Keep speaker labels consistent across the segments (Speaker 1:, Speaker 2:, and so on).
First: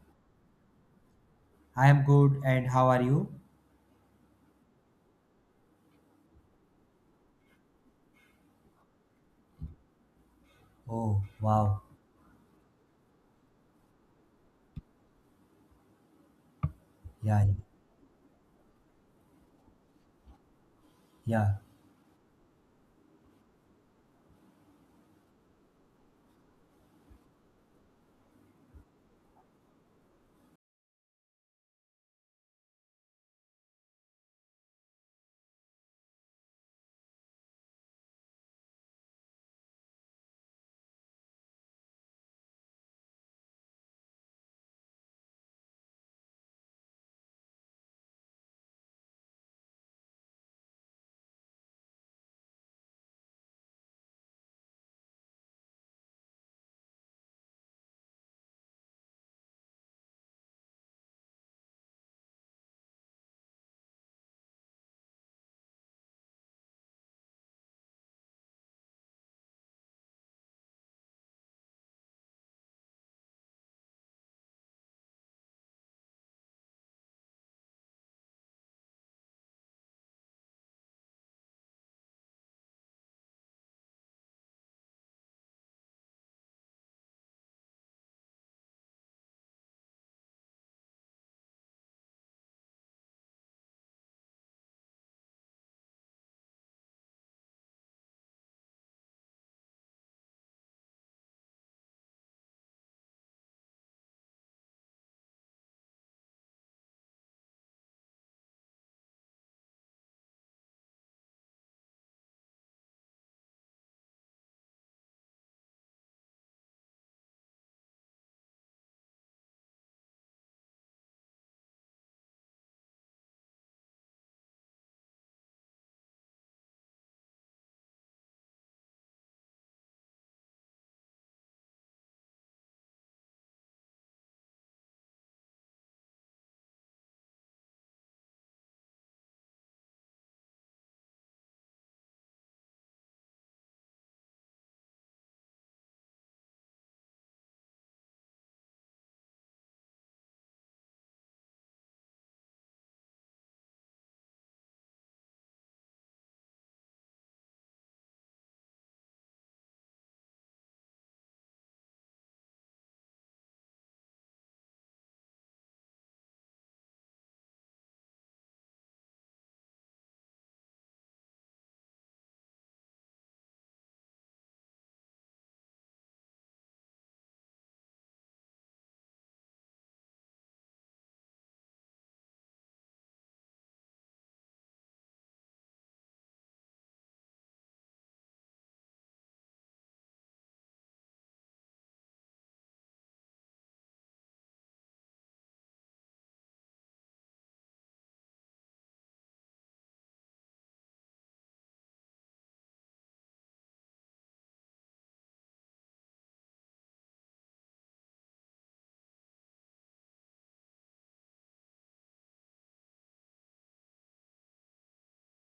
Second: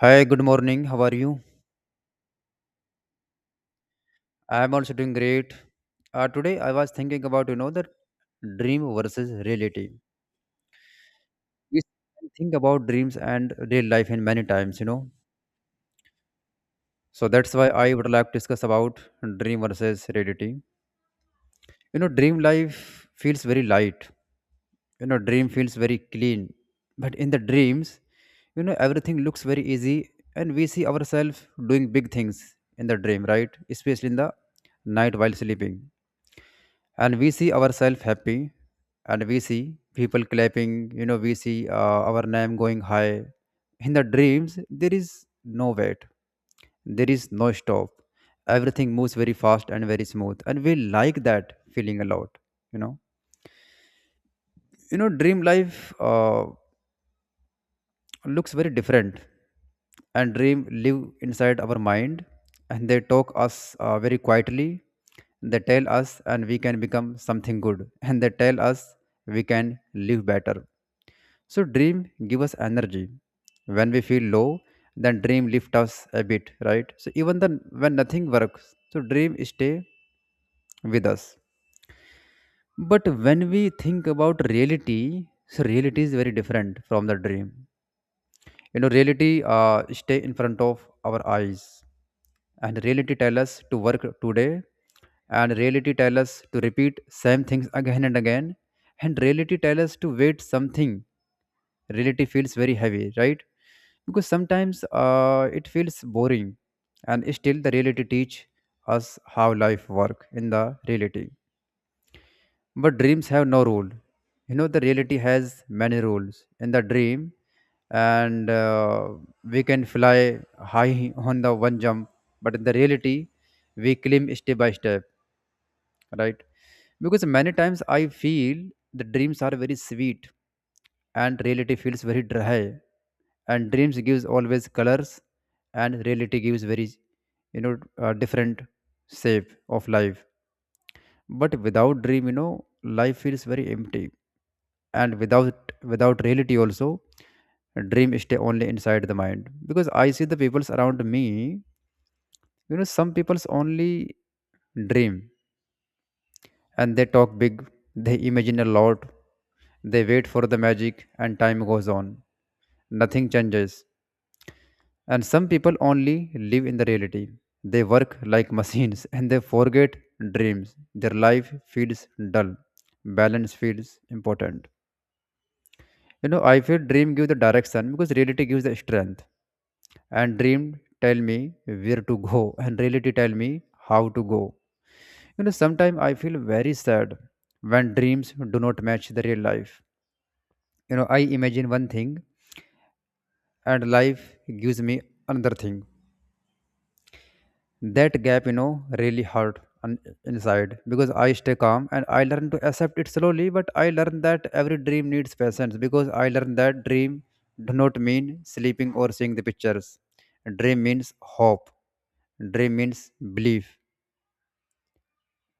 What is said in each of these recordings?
Speaker 1: Hi, good morning. How are you?
Speaker 2: I am good, and how are you?
Speaker 1: I am also doing great. Today I was thinking about the dream versus reality.
Speaker 2: Oh, wow.
Speaker 1: We think about dreams and real life in many times, you know. So
Speaker 2: Yeah,
Speaker 1: that's why I would like to discuss about dream versus reality.
Speaker 2: yeah.
Speaker 1: You know, dream life feels very light. You know, dream feels very clean. But in the dreams, you know, everything looks very easy, and we see ourselves doing big things in the dream, right? Especially in the night while sleeping, and we see ourselves happy, and we see people clapping, you know, we see our name going high. In the dreams, there is no wait, there is no stop. Everything moves very fast and very smooth, and we like that feeling a lot, you know. You know, dream life looks very different, and dream live inside our mind, and they talk us very quietly. They tell us and we can become something good, and they tell us we can live better. So dream give us energy when we feel low, then dream lift us a bit, right? So even then, when nothing works, so dream stay with us. But when we think about reality, so reality is very different from the dream. You know, reality stay in front of our eyes, and reality tell us to work today, and reality tell us to repeat same things again and again, and reality tell us to wait something. Reality feels very heavy, right? Because sometimes it feels boring, and still the reality teach us how life work in the reality. But dreams have no rule. You know, the reality has many rules. In the dream, and we can fly high on the one jump, but in the reality, we climb step by step, right? Because many times I feel the dreams are very sweet, and reality feels very dry. And dreams gives always colors, and reality gives very, different shape of life. But without dream, you know, life feels very empty, and without reality also dream stay only inside the mind, because I see the peoples around me. You know, some peoples only dream, and they talk big, they imagine a lot, they wait for the magic, and time goes on, nothing changes. And some people only live in the reality. They work like machines and they forget dreams. Their life feels dull. Balance feels important. You know, I feel dream gives the direction because reality gives the strength. And dream tell me where to go and reality tell me how to go. You know, sometimes I feel very sad when dreams do not match the real life. You know, I imagine one thing and life gives me another thing. That gap, you know, really hurt on inside, because I stay calm and I learn to accept it slowly. But I learn that every dream needs patience, because I learn that dream do not mean sleeping or seeing the pictures. Dream means hope. Dream means belief,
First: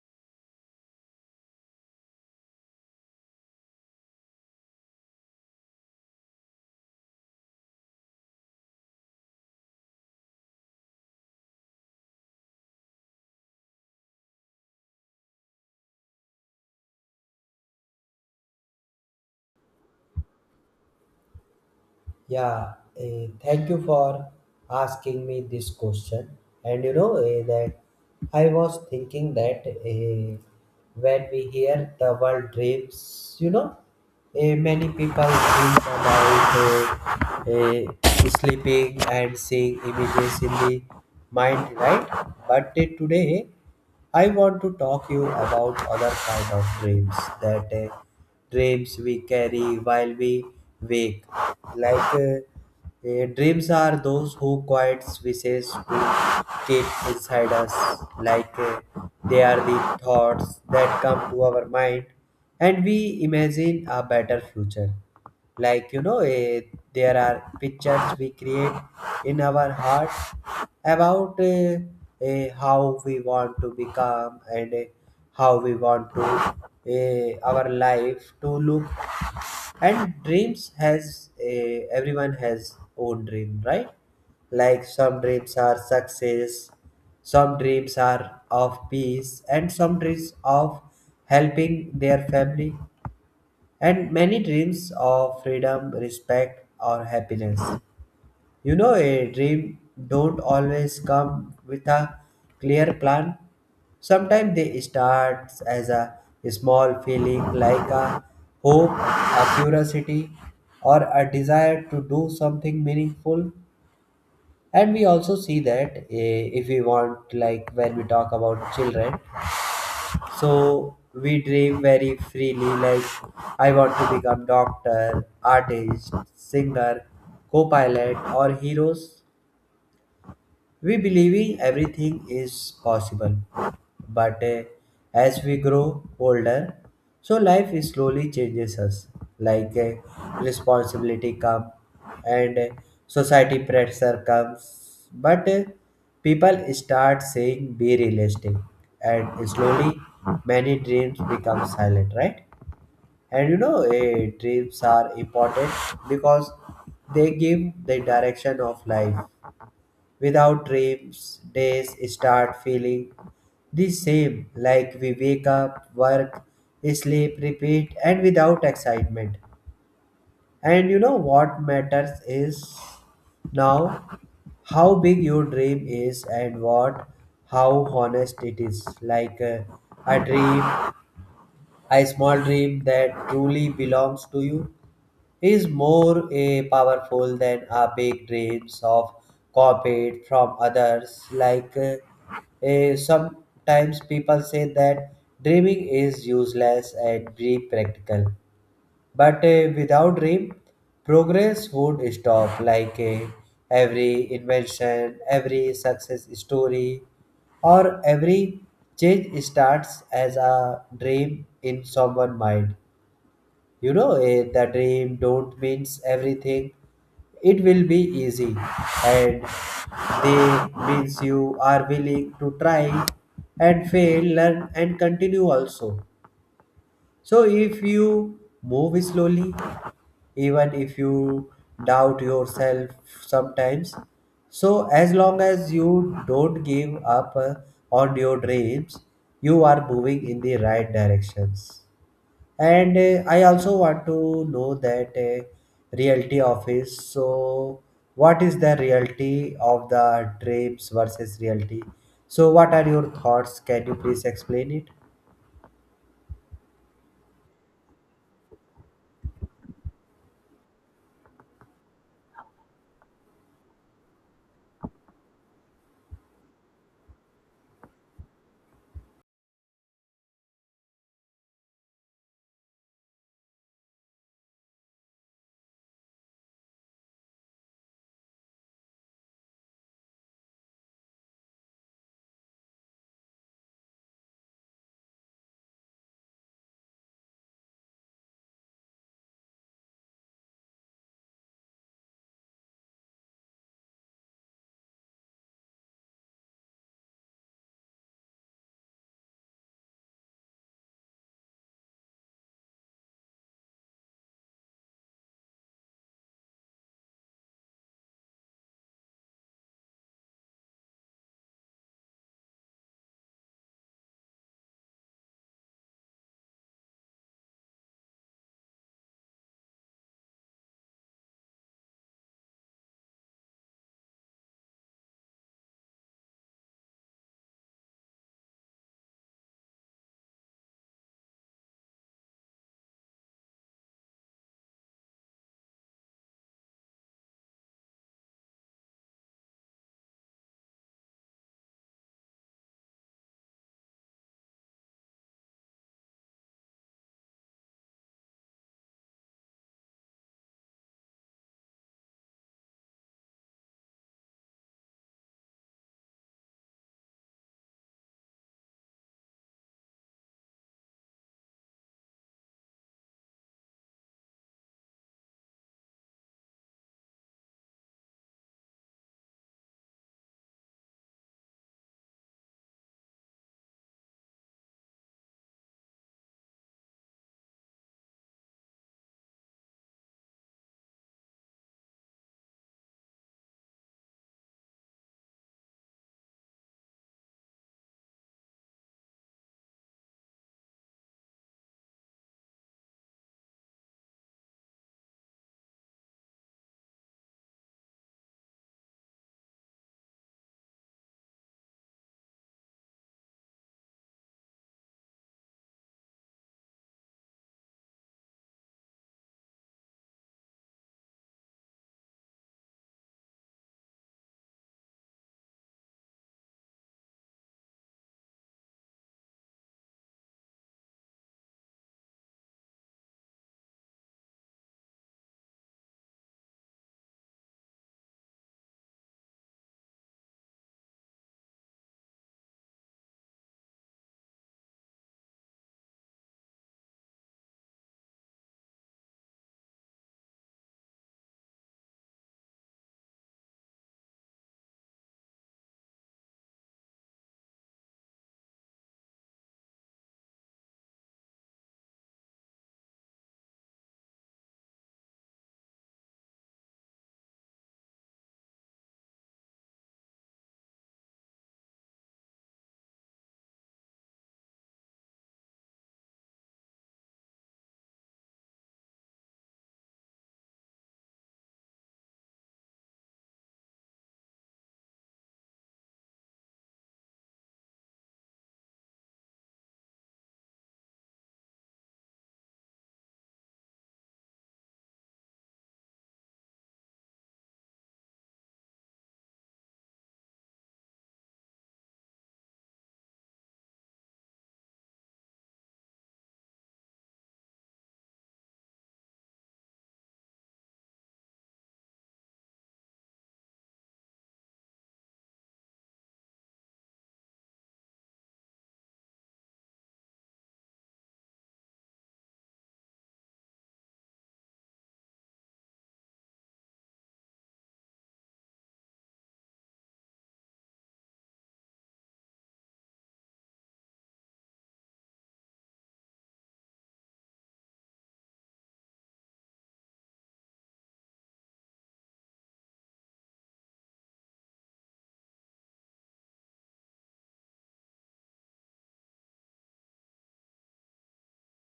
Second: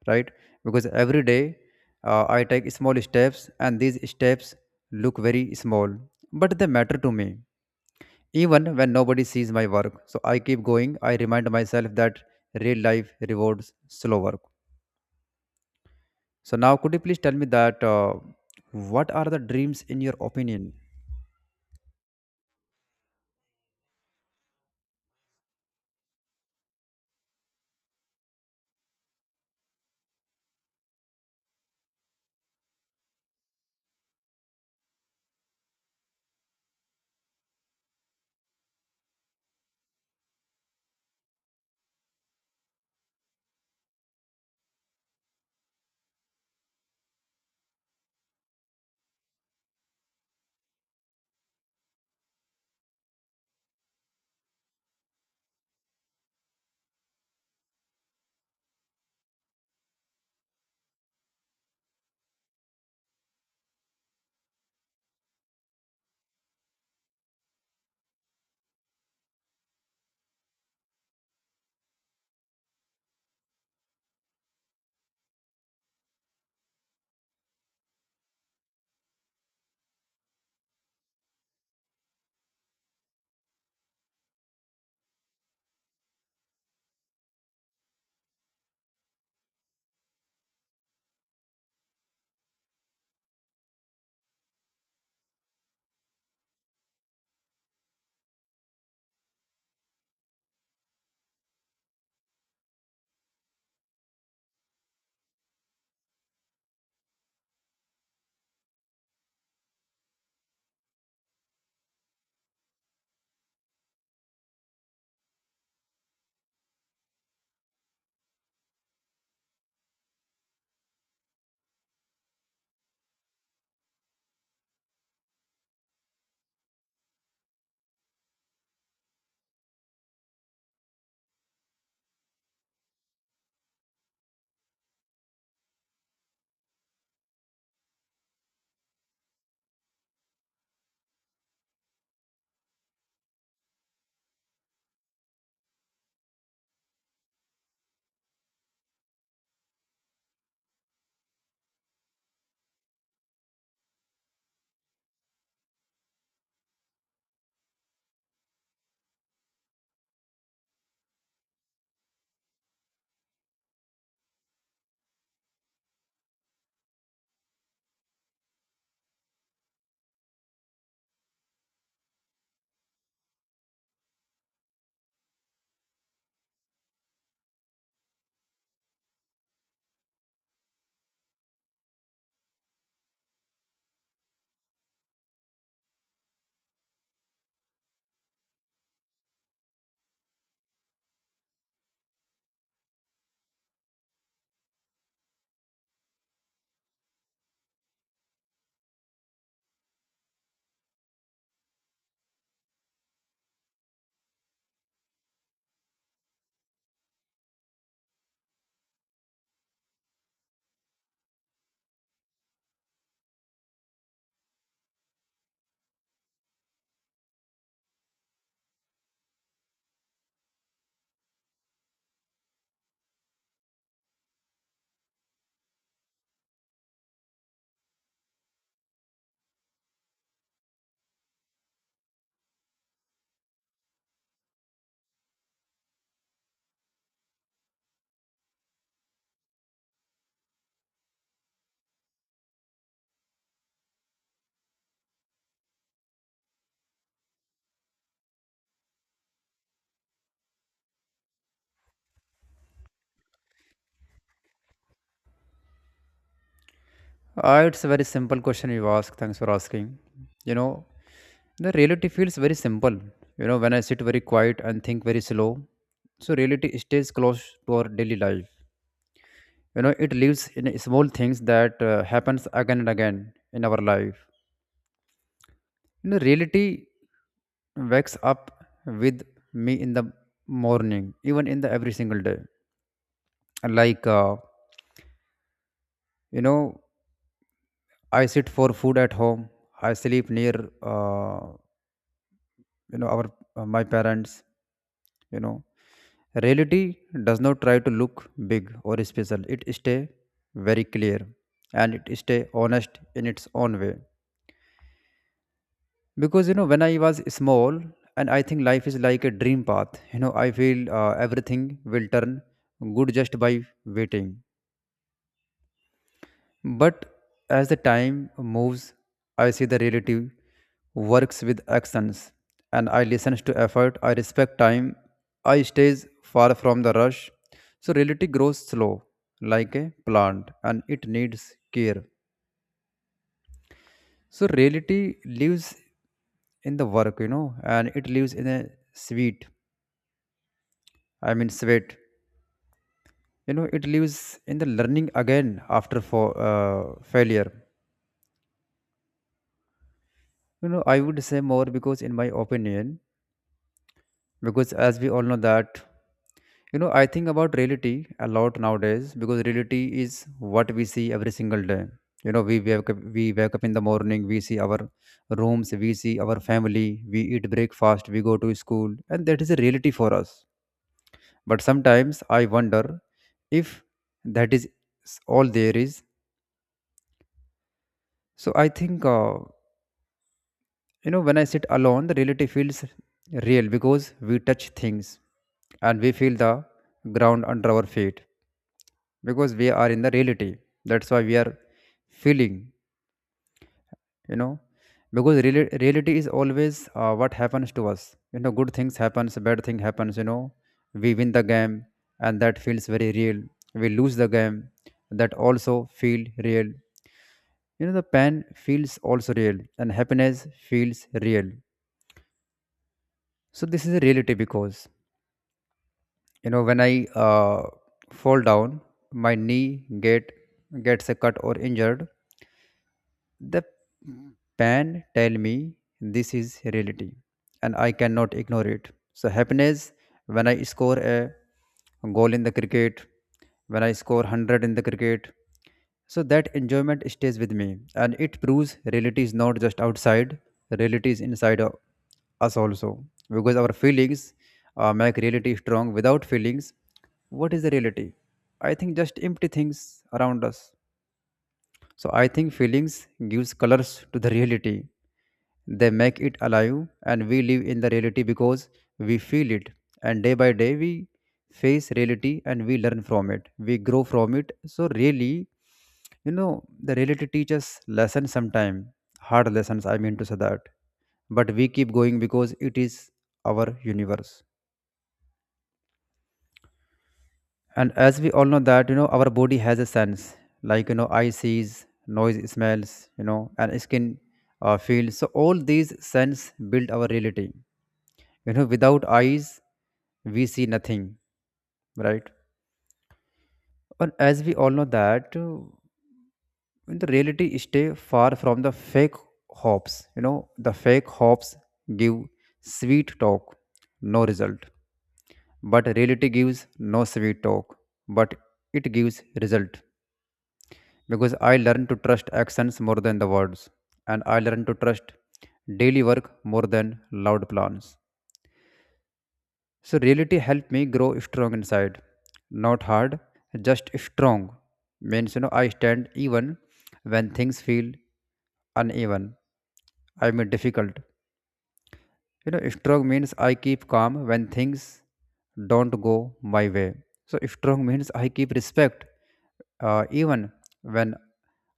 Speaker 1: right? Because every day I take small steps, and these steps look very small, but they matter to me even when nobody sees my work, so I keep going. I remind myself that real life rewards slow work. So now, could you please tell me that what are the dreams in your opinion?
Speaker 2: Yeah, thank you for asking me this question. And you know that I was thinking that when we hear the world dreams, you know, many people dream about eh, sleeping and seeing images in the mind, right? But today I want to talk you about other kind of dreams that dreams we carry while we wake. Dreams are those who quiet wishes we keep inside us. Like uh, they are the thoughts that come to our mind, and we imagine a better future, like you know there are pictures we create in our heart about how we want to become, and how we want to our life to look. And dreams has everyone has own dream, right? Like some dreams are success, some dreams are of peace, and some dreams of helping their family, and many dreams of freedom, respect, or happiness. You know, a dream don't always come with a clear plan. Sometimes they start as a small feeling like a hope, a curiosity, or a desire to do something meaningful. And we also see that if we want, like when we talk about children, so we dream very freely, like I want to become doctor, artist, singer, co-pilot or heroes, we believing everything is possible. But as we grow older, so life is slowly changes us. Like eh, Responsibility come, and society pressure comes. But people start saying be realistic, and slowly many dreams become silent, right? And you know, dreams are important because they give the direction of life. Without dreams, days start feeling the same, like we wake up, work, sleep, repeat, and without excitement. And you know what matters is now how big your dream is, and what how honest it is. Like a dream a small dream that truly belongs to you is more powerful than our big dreams of corporate from others. Sometimes people say that dreaming is useless and be practical. But without dream, progress would stop. Every invention, every success story, or every change starts as a dream in someone's mind. You know, the dream don't means everything. It will be easy, and they means you are willing to try and fail, learn and continue also. So if you move slowly, even if you doubt yourself sometimes. So, as long as you don't give up on your dreams, you are moving in the right directions. And I also want to know that reality office. So, what is the reality of the trips versus reality? So, what are your thoughts? Can you please explain it?
Speaker 1: It's a very simple question you ask. Thanks for asking. You know, the reality feels very simple. You know, when I sit very quiet and think very slow, so reality stays close to our daily life. You know, it lives in small things that happens again and again in our life. You know, reality wakes up with me in the morning, even in the every single day, like you know, I sit for food at home, I sleep near uh, you know, our my parents, you know. Reality does not try to look big or special. It stay very clear, and it stay honest in its own way. Because you know, when I was small and I think life is like a dream path, you know, I feel everything will turn good just by waiting. But as the time moves, I see the relative works with actions and I listen to effort. I respect time. I stays far from the rush. So reality grows slow like a plant, and it needs care. So reality lives in the work, you know, and it lives in a sweet, I mean sweat. You know, it lives in the learning again after for failure. You know, I would say more, because in my opinion, because as we all know that, you know, I think about reality a lot nowadays, because reality is what we see every single day. You know, we wake up in the morning, we see our rooms, we see our family, we eat breakfast, we go to school, and that is a reality for us. But sometimes I wonder if that is all there is. So I think you know, when I sit alone, the reality feels real, because we touch things and we feel the ground under our feet, because we are in the reality. That's why we are feeling, you know. Because reality is always what happens to us. You know, good things happens, bad thing happens, you know. We win the game, and that feels very real. We lose the game, that also feel real. You know, the pain feels also real, and happiness feels real. So this is a reality, because you know, when I fall down, my knee get gets a cut or injured. The pen tell me this is reality, and I cannot ignore it. So happiness when I score a goal in the cricket, when I score 100 in the cricket, so that enjoyment stays with me, and it proves reality is not just outside, reality is inside us also. Because our feelings make reality strong. Without feelings, what is the reality? I think just empty things around us. So I think feelings gives colors to the reality. They make it alive, and we live in the reality because we feel it. And day by day, we face reality and we learn from it. We grow from it. So really, you know, the reality teaches lessons sometime, hard lessons, I mean to say that. But we keep going because it is our universe. And as we all know that, you know, our body has a sense, like you know, eye sees, noise smells, you know, and skin feels, so all these sense build our reality. You know, without eyes we see nothing, right? And as we all know that, the reality stay far from the fake hopes. You know, the fake hopes give sweet talk, no result, but reality gives no sweet talk, but it gives result. Because I learn to trust actions more than the words, and I learn to trust daily work more than loud plans. So, reality helped me grow strong inside, not hard, just strong. Means, you know, I stand even when things feel uneven, difficult. You know, strong means I keep calm when things don't go my way. So, strong means I keep respect even when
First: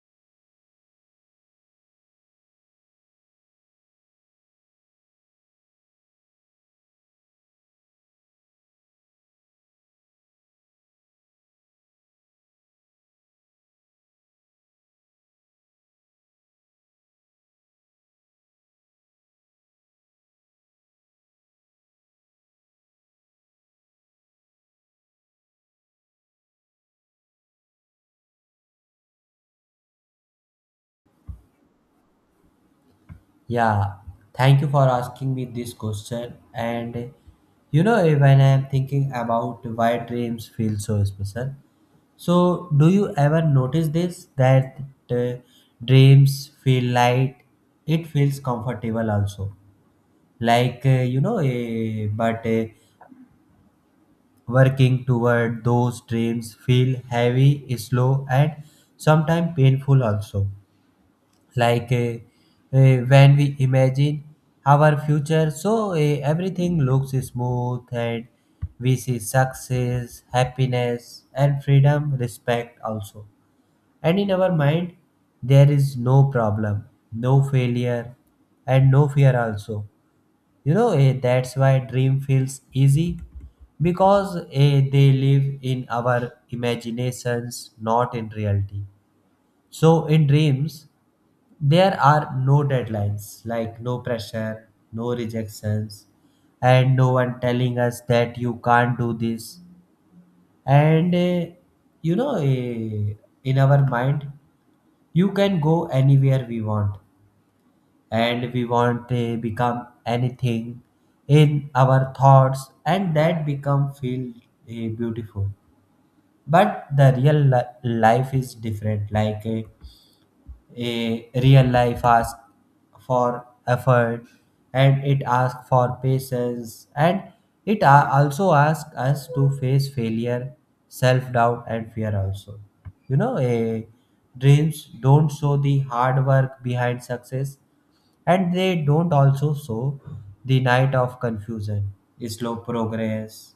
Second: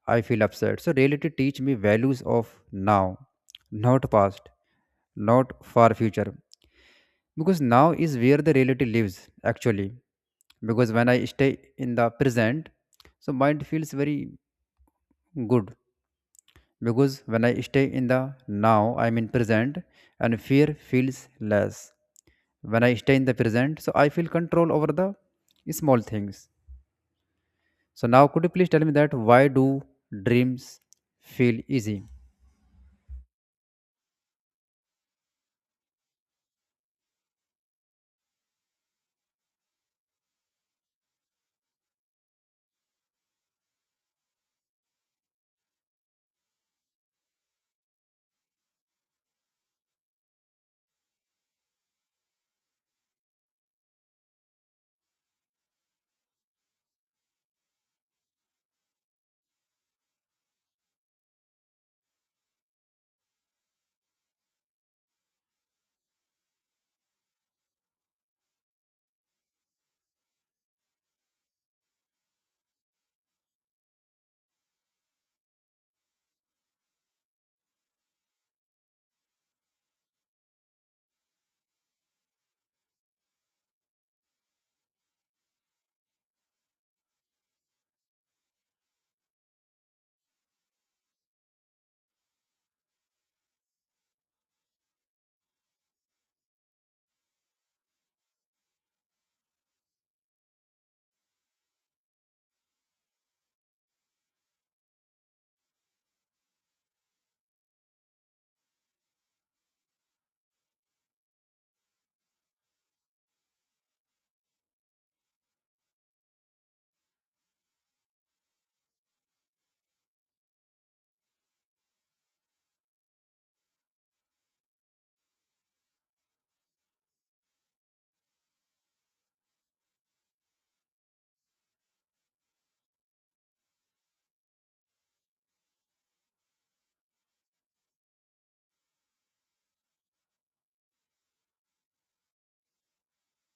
Speaker 1: I feel upset. So, reality teach me values of now, not past, not far future. Because now is where the reality lives actually. Because when I stay in the present, so mind feels very good, because when I stay in the now, I'm in present, and fear feels less. When I stay in the present, so I feel control over the small things. So now could you please tell me that why do dreams feel easy?
Speaker 2: Yeah, thank you for asking me this question. And you know, when I am thinking about why dreams feel so special, so do you ever notice this that uh, dreams feel light? It feels comfortable also. You know but working toward those dreams feel heavy slow and sometimes painful also. like uh, when we imagine our future, so everything looks smooth, and we see success happiness and freedom respect also, and in our mind there is no problem, no failure, and no fear also. You know, that's why dream feels easy because they live in our imaginations, not in reality. So, in dreams, there are no deadlines, like no pressure, no rejections, and no one telling us that you can't do this. And you know, eh, in our mind, you can go anywhere we want, and we want to become anything in our thoughts, and that become feel beautiful. But the life is different. A real life asks for effort, and it asks for patience, and it also asks us to face failure, self doubt and fear also. You know, a dreams don't show the hard work behind success, and they don't also show the night of confusion, slow progress,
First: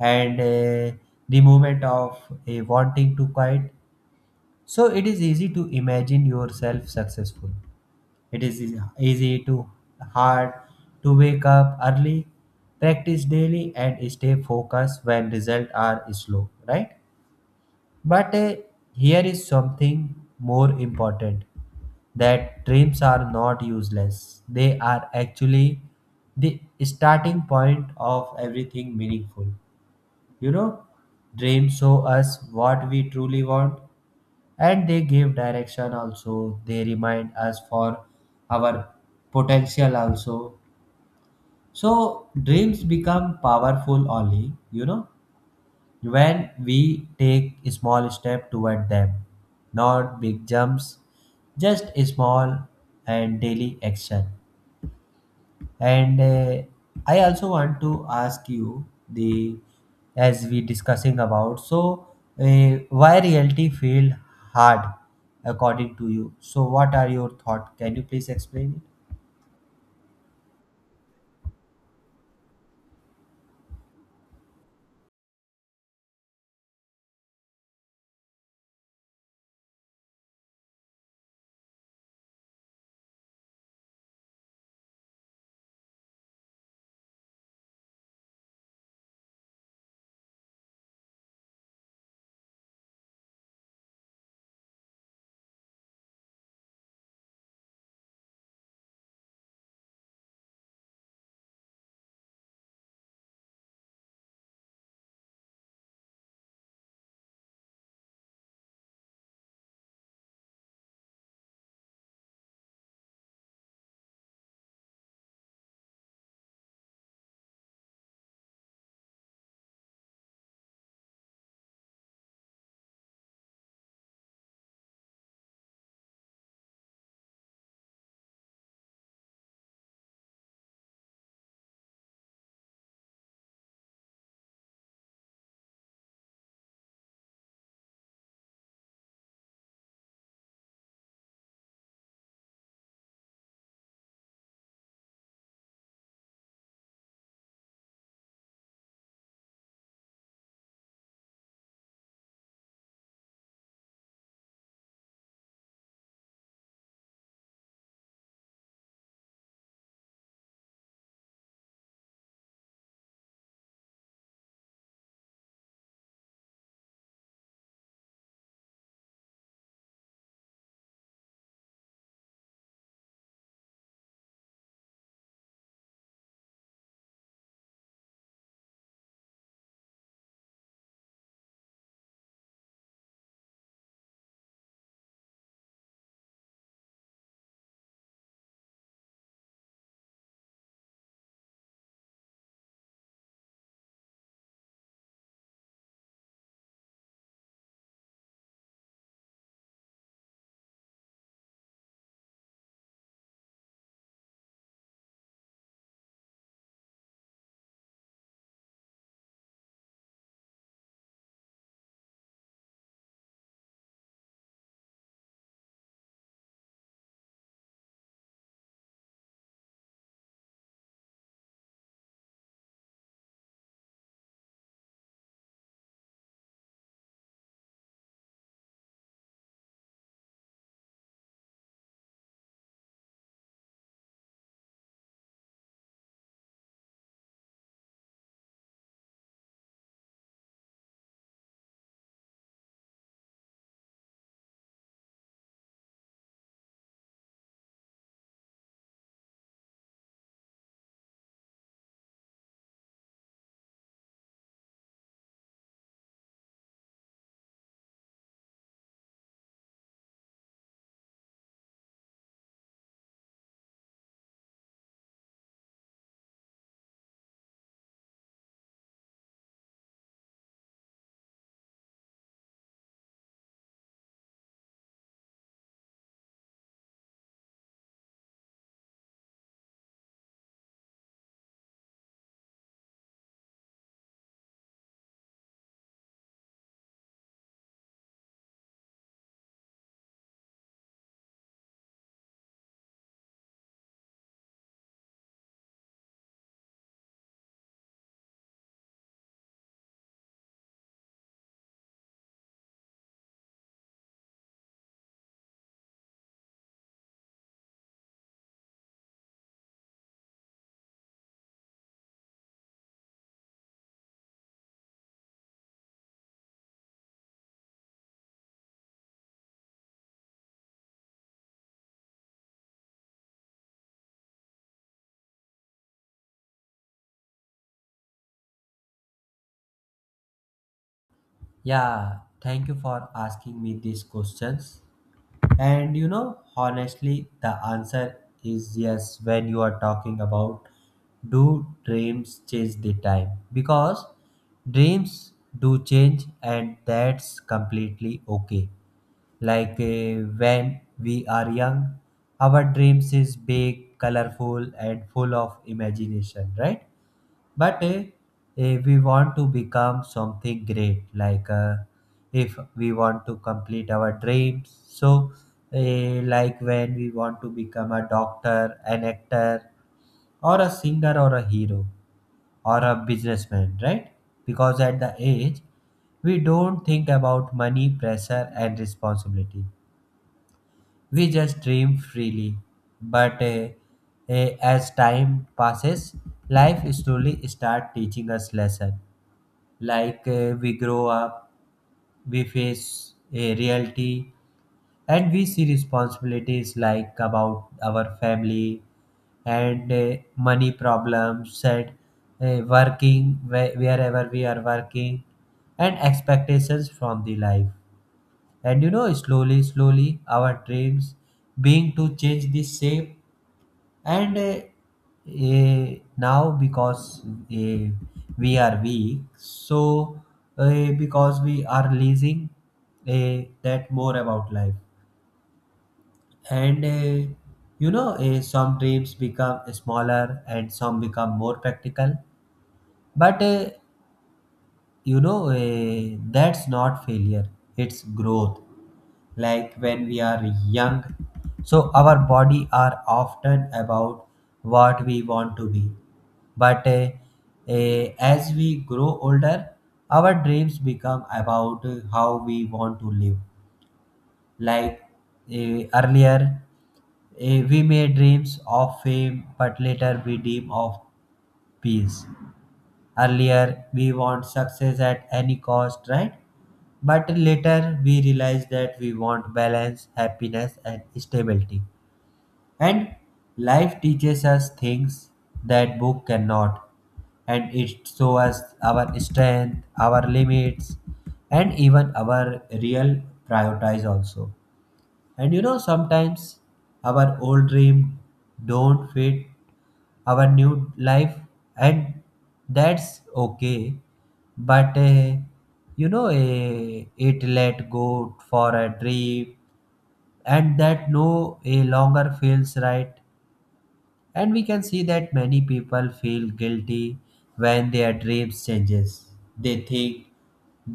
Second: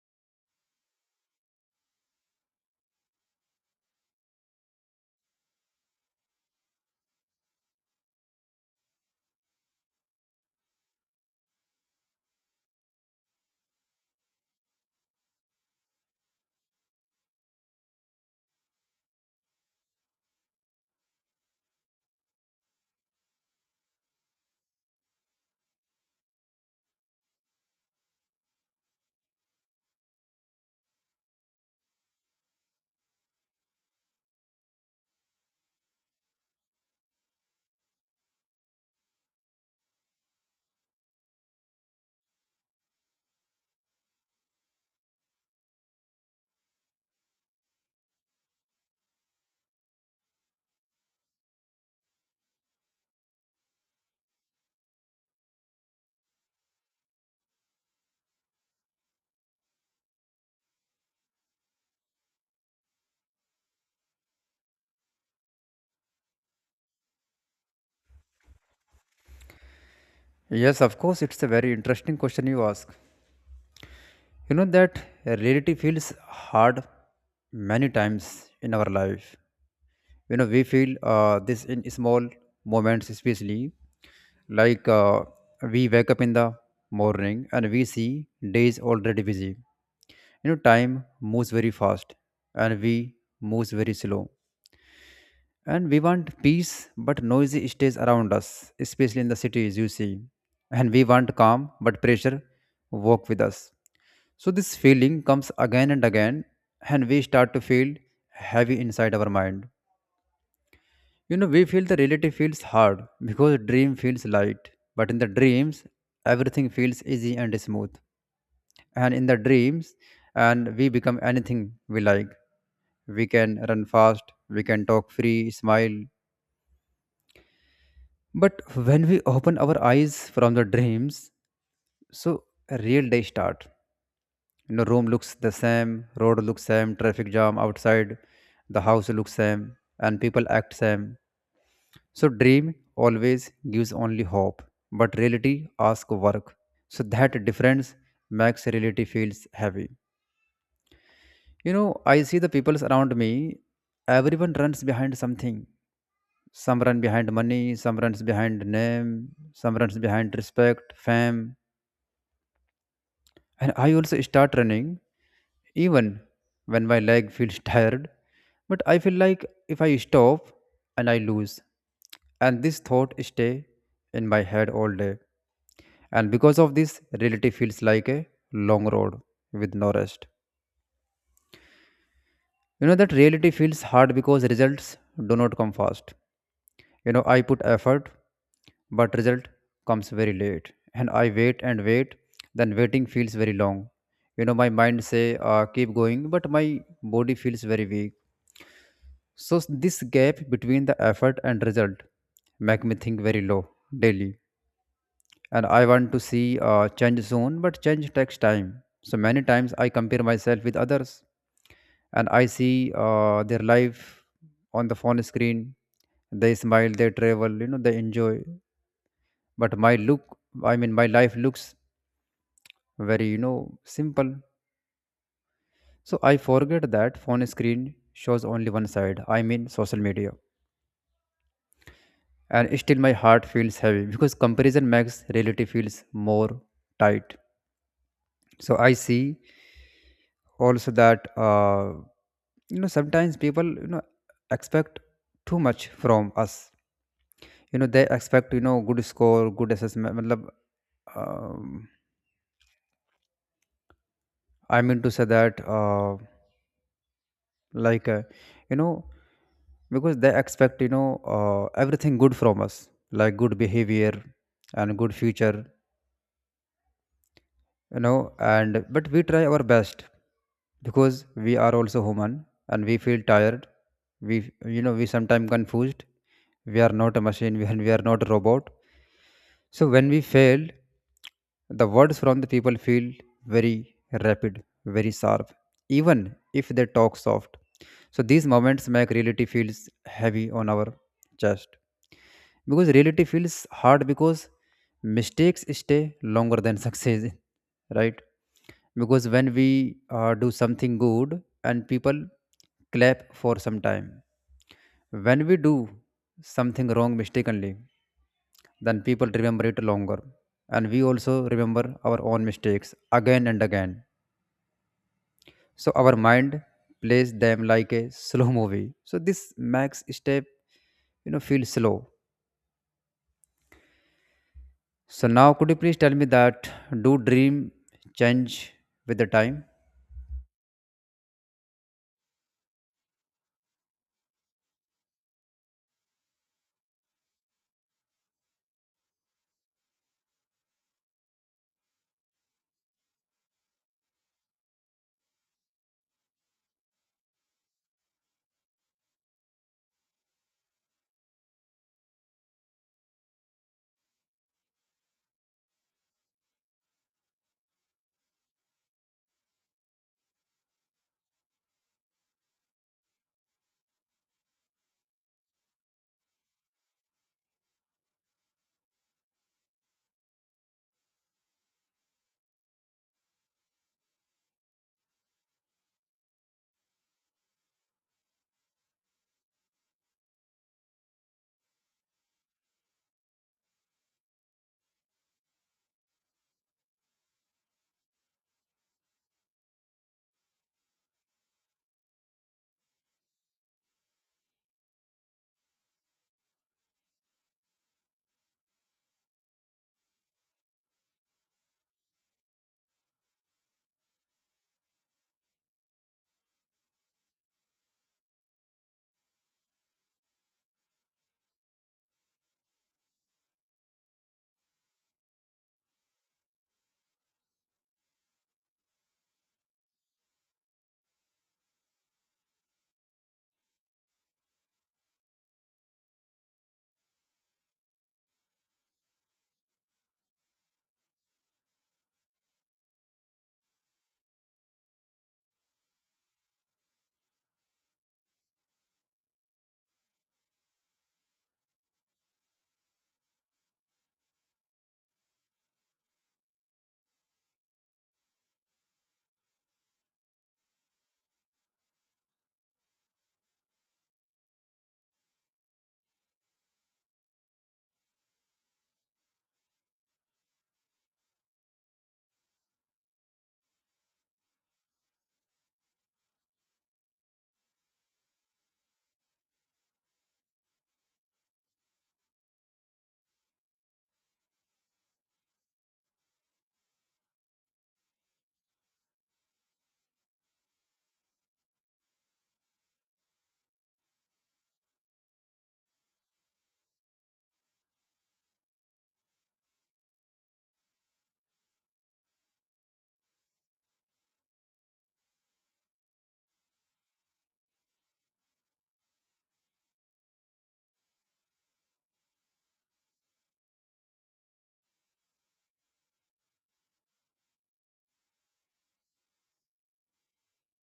Speaker 2: and the moment of wanting to quit. So it is easy to imagine yourself successful. It is easy to hard to wake up early, practice daily, and stay focused when results are slow, right? But here is something more important that dreams are not useless. They are actually the starting point of everything meaningful. You know, dreams show us what we truly want, and they give direction also, they remind us for our potential also. So dreams become powerful only, you know, when we take a small step toward them, not big jumps, just a small and daily action. And I also want to ask you the as we discussing about, so why reality feel hard according to you? So what are your thought? Can you please explain it?
Speaker 1: Yes, of course, it's a very interesting question you ask. You know that reality feels hard many times in our life. You know, we feel this in small moments especially, like we wake up in the morning and we see days already busy. You know, time moves very fast, and we moves very slow. And we want peace, but noise stays around us, especially in the cities, you see. And we want calm, but pressure walk with us. So this feeling comes again and again, and we start to feel heavy inside our mind. You know, we feel the reality feels hard because dream feels light, but in the dreams, everything feels easy and smooth. And in the dreams, and we become anything we like. We can run fast, we can talk free, smile. But when we open our eyes from the dreams, so a real day start. You know, room looks the same, road looks same, traffic jam outside, the house looks same, and people act same. So dream always gives only hope, but reality asks work. So that difference makes reality feels heavy. You know, I see the peoples around me, everyone runs behind something. Some run behind money, some runs behind name, some runs behind respect, fame. And I also start running even when my leg feels tired. But I feel like if I stop and I lose. And this thought stay in my head all day. And because of this, reality feels like a long road with no rest. You know that reality feels hard because results do not come fast. You know, I put effort, but result comes very late. And I wait and wait, then waiting feels very long. You know, my mind say, keep going, but my body feels very weak. This gap between the effort and result make me think very low daily, and I want to see change soon, but change takes time. So many times I compare myself with others and I see their life on the phone screen. They smile, they travel, you know, they enjoy. But my look, I mean, my life looks very, you know, simple. So I forget that phone screen shows only one side, I mean, social media. And still my heart feels heavy because comparison makes reality feels more tight. So I see also that you know, sometimes people, you know, expect too much from us. You know, they expect, you know, good score, good assessment, matlab, um, I mean to say that like uh, you know, because they expect, you know, everything good from us, like good behavior and good future, you know. And but we try our best because we are also human, and we feel tired, we, you know, we sometimes confused. We are not a machine we and we are not a robot. So when we fail, the words from the people feel very rapid, very sharp, even if they talk soft. So these moments make reality feels heavy on our chest, because reality feels hard because mistakes stay longer than success, right? Because when we do something good and people clap for some time, when we do something wrong mistakenly, then people remember it longer, and we also remember our own mistakes again and again. So our mind plays them like a slow movie, so this makes step, you know, feel slow. So now, could you please tell me that do dream change with the time?
Speaker 2: Yeah, thank you for asking me these questions. And you know, honestly, the answer is yes when you are talking about do dreams change the time? Because dreams do change, and that's completely okay. When we are young, our dreams is big, colorful, and full of imagination, right? But we want to become something great, like if we want to complete our dreams. So, like when we want to become a doctor, an actor, or a singer, or a hero, or a businessman, right? Because at the age, we don't think about money, pressure, and responsibility. We just dream freely. But as time passes, life slowly start teaching us lesson. We grow up, we face a reality, and we see responsibilities like about our family, and money problems, and working wherever we are working, and expectations from the life. And you know slowly slowly our dreams being to change the shape. And now because eh, we are weak, so because we are losing that more about life. And you know some dreams become smaller and some become more practical. But you know that's not failure, it's growth. Like when we are young, so our body are often about what we want to be. But as we grow older, our dreams become about how we want to live. Like earlier we made dreams of fame, but later we dream of peace. Earlier, we want success at any cost, right? But later, we realize that we want balance, happiness, and stability. And life teaches us things that book cannot. And it shows us our strength, our limits, and even our real priorities also. And you know, sometimes our old dream don't fit our new life, and that's okay. But you know it let go for a trip, and that no a longer feels right. And we can see that many people feel guilty when their dreams changes, they think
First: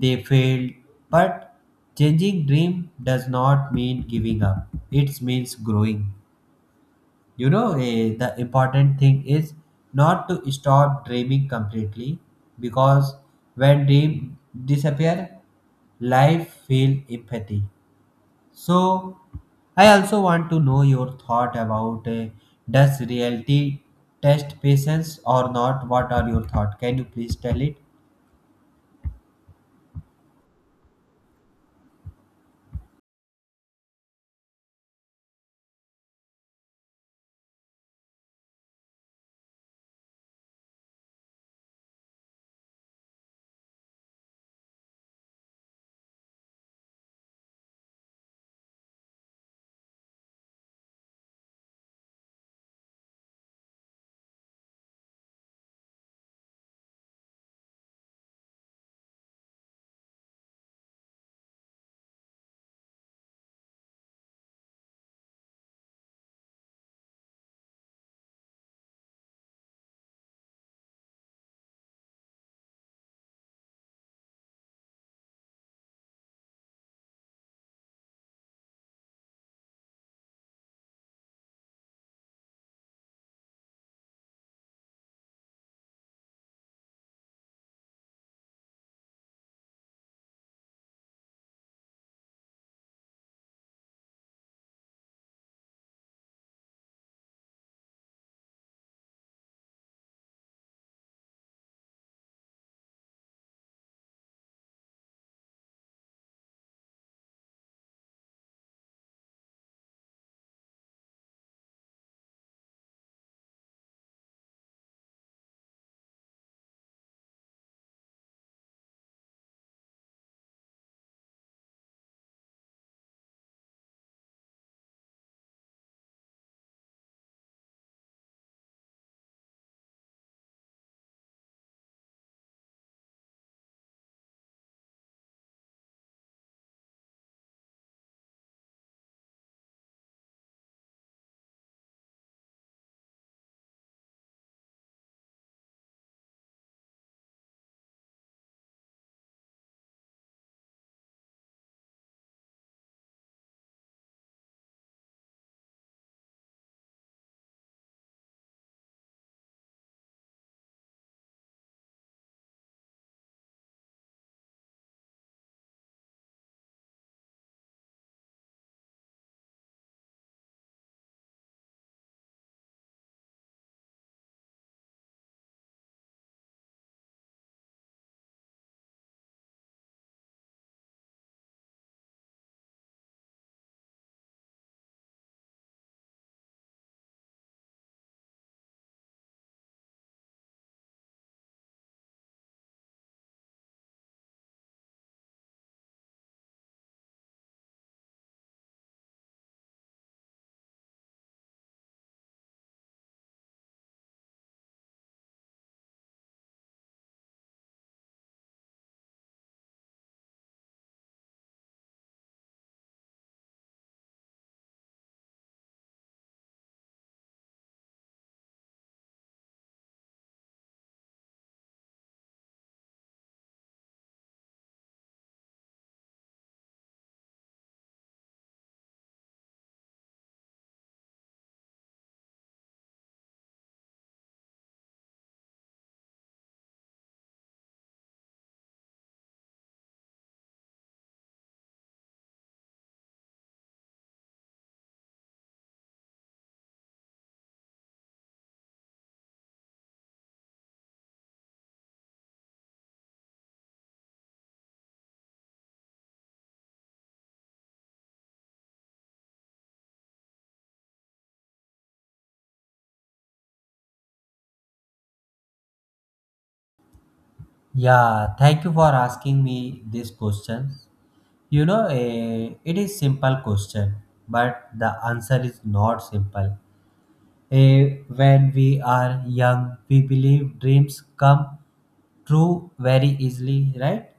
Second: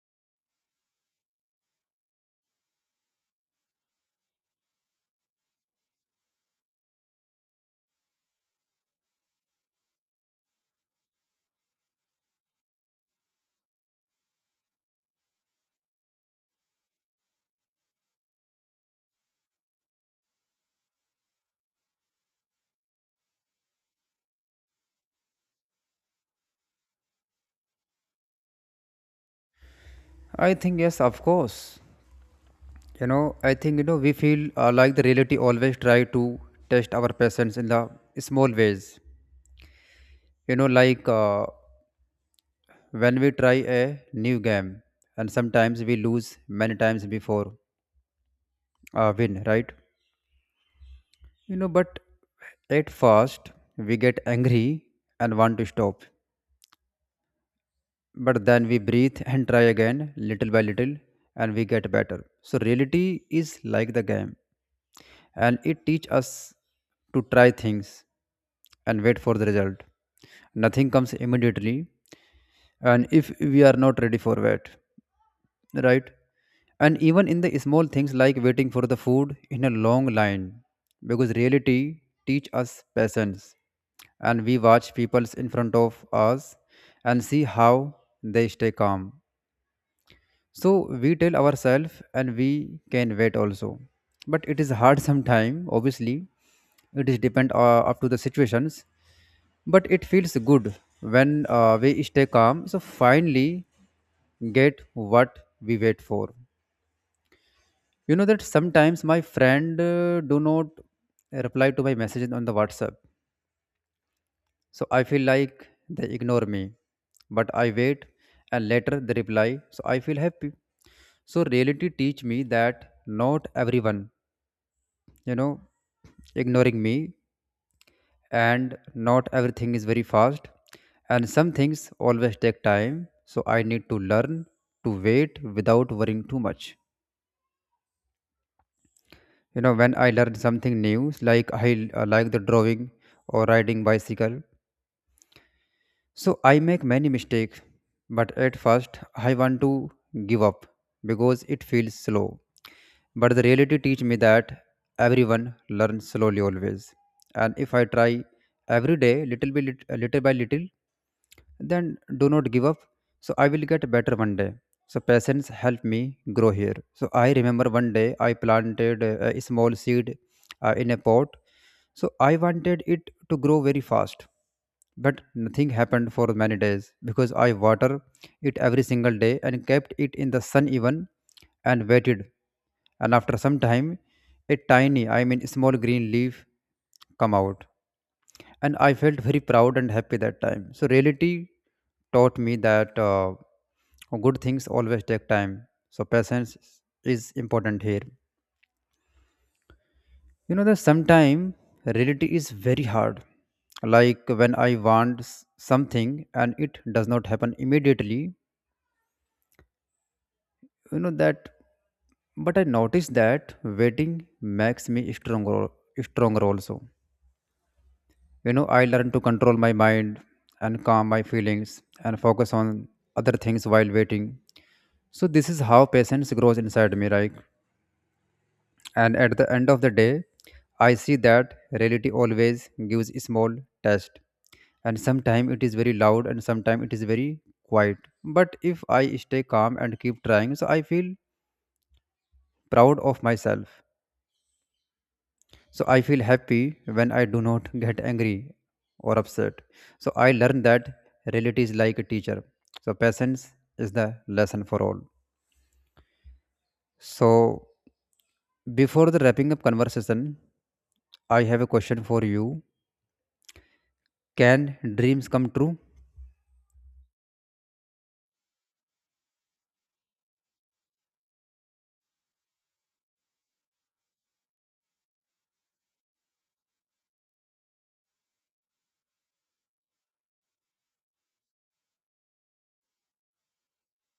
Speaker 2: they failed. But changing dream does not mean giving up, it means growing. You know the important thing is not to stop dreaming completely, because when dream disappear, life feel empathy. So I also want to know your thought about does reality test patience or not? What are your thought? Can you please tell it?
Speaker 1: I think yes, of course. You know, I think, you know, we feel like the reality always try to test our patience in the small ways. You know, when we try a new game, and sometimes we lose many times before win, right? You know, but at first we get angry and want to stop, but then we breathe and try again little by little, and we get better. So reality is like the game, and it teaches us to try things and wait for the result. Nothing comes immediately, and if we are not ready for it, right? And even in the small things, like waiting for the food in a long line, because reality teaches us patience, and we watch peoples in front of us and see how they stay calm. So we tell ourselves and we can wait also. But it is hard sometime, obviously. It is depend up to the situations. But it feels good when we stay calm. So finally get what we wait for. You know that sometimes my friend do not reply to my messages on the WhatsApp. So I feel like they ignore me, but I wait and later they reply, so I feel happy. So reality teach me that not everyone, you know, ignoring me, and not everything is very fast, and some things always take time. So I need to learn to wait without worrying too much. You know, when I learn something new, like I like the drawing or riding bicycle, so I make many mistakes, but at first I want to give up because it feels slow. But the reality teach me that everyone learns slowly always. And if I try every day, little by little, then do not give up. So I will get better one day. So patience help me grow here. So I remember one day I planted a small seed in a pot. So I wanted it to grow very fast, but nothing happened for many days, because I water it every single day and kept it in the sun even and waited. And after some time, a tiny, I mean small green leaf come out. And I felt very proud and happy that time. So reality taught me that good things always take time. So patience is important here. You know that sometimes reality is very hard. Like when I want something and it does not happen immediately, you know that. But I noticed that waiting makes me stronger, stronger also. You know, I learn to control my mind and calm my feelings and focus on other things while waiting. So this is how patience grows inside me, right? And at the end of the day, I see that reality always gives a small test. And sometimes it is very loud and sometimes it is very quiet. But if I stay calm and keep trying, so I feel proud of myself. So I feel happy when I do not get angry or upset. So I learn that reality is like a teacher. So patience is the lesson for all. So before the wrapping up conversation, I have a question for you. Can dreams come true?
Speaker 2: Yeah, thank you for asking me these questions. You know it is simple question, but the answer is not simple. Eh, when we are young, we believe dreams come true very easily, right?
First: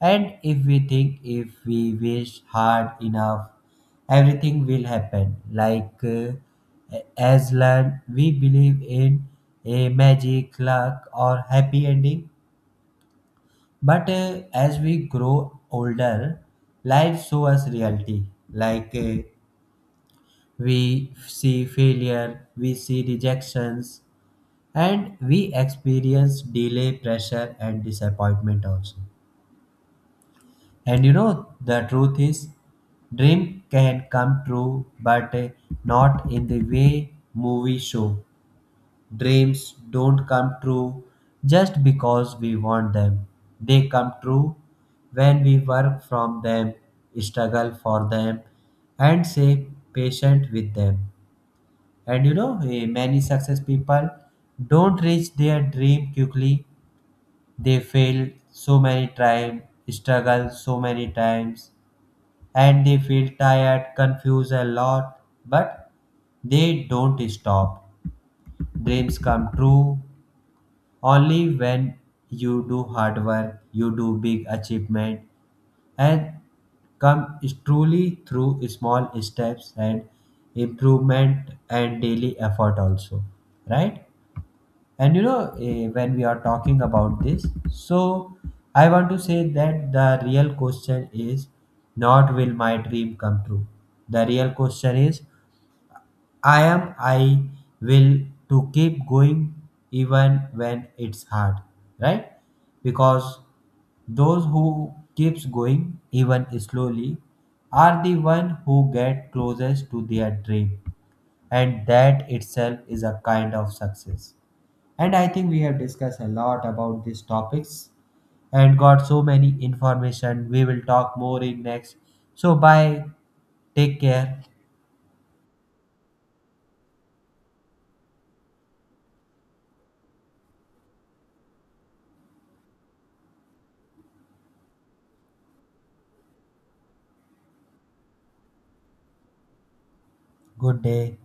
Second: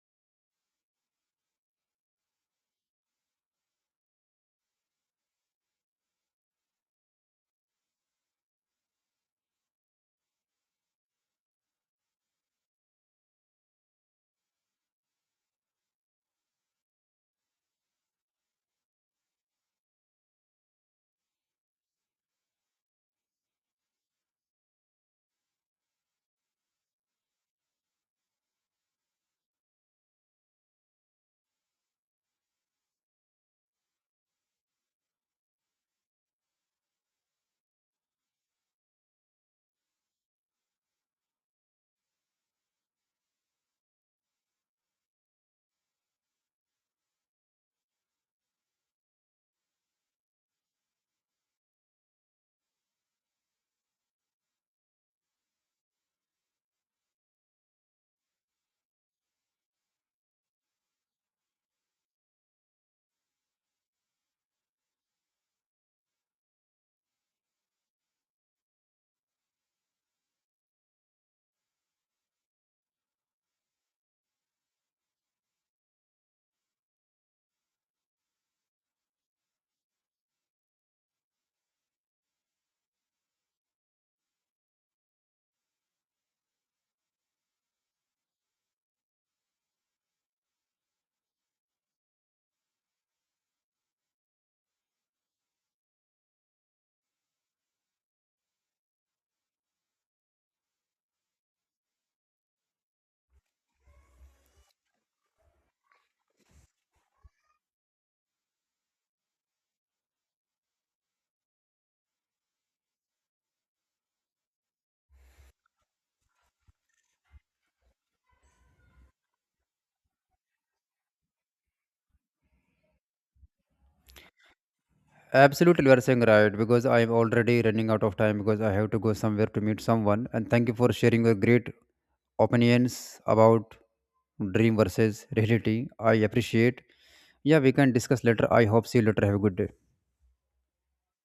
Speaker 2: And if we think if we wish hard enough, everything will happen. As learned, we believe in a magic, luck, or happy ending. But as we grow older, life shows us reality. Like uh, we see failure, we see rejections, and we experience delay pressure and disappointment also. And you know the truth is dream can come true, but not in the way movie show. Dreams don't come true just because we want them, they come true when we work from them, struggle for them, and stay patient with them. And you know many success people don't reach their dream quickly, they failed so many times, struggled so many times, and they feel tired, confused a lot, but they don't stop. Dreams come true only when you do hard work, you do big achievement, and come truly through small steps and improvement and daily effort also, right? And you know, when we are talking about this, so I want to say that the real question is not will my dream come true. The real question is I am I will to keep going even when it's hard, right? Because those who keeps going even slowly are the one who get closest to their dream, and that itself is a kind of success. And I think we have discussed a lot about these topics and got so many information. We will talk more in next. So bye. Take care.
Speaker 1: Absolutely, you are saying right, because I am already running out of time because I have to go somewhere to meet someone. And thank you for sharing your great opinions about dream versus reality. I appreciate. Yeah, we can discuss later. I hope see you later. Have a good day.
Speaker 2: Good day.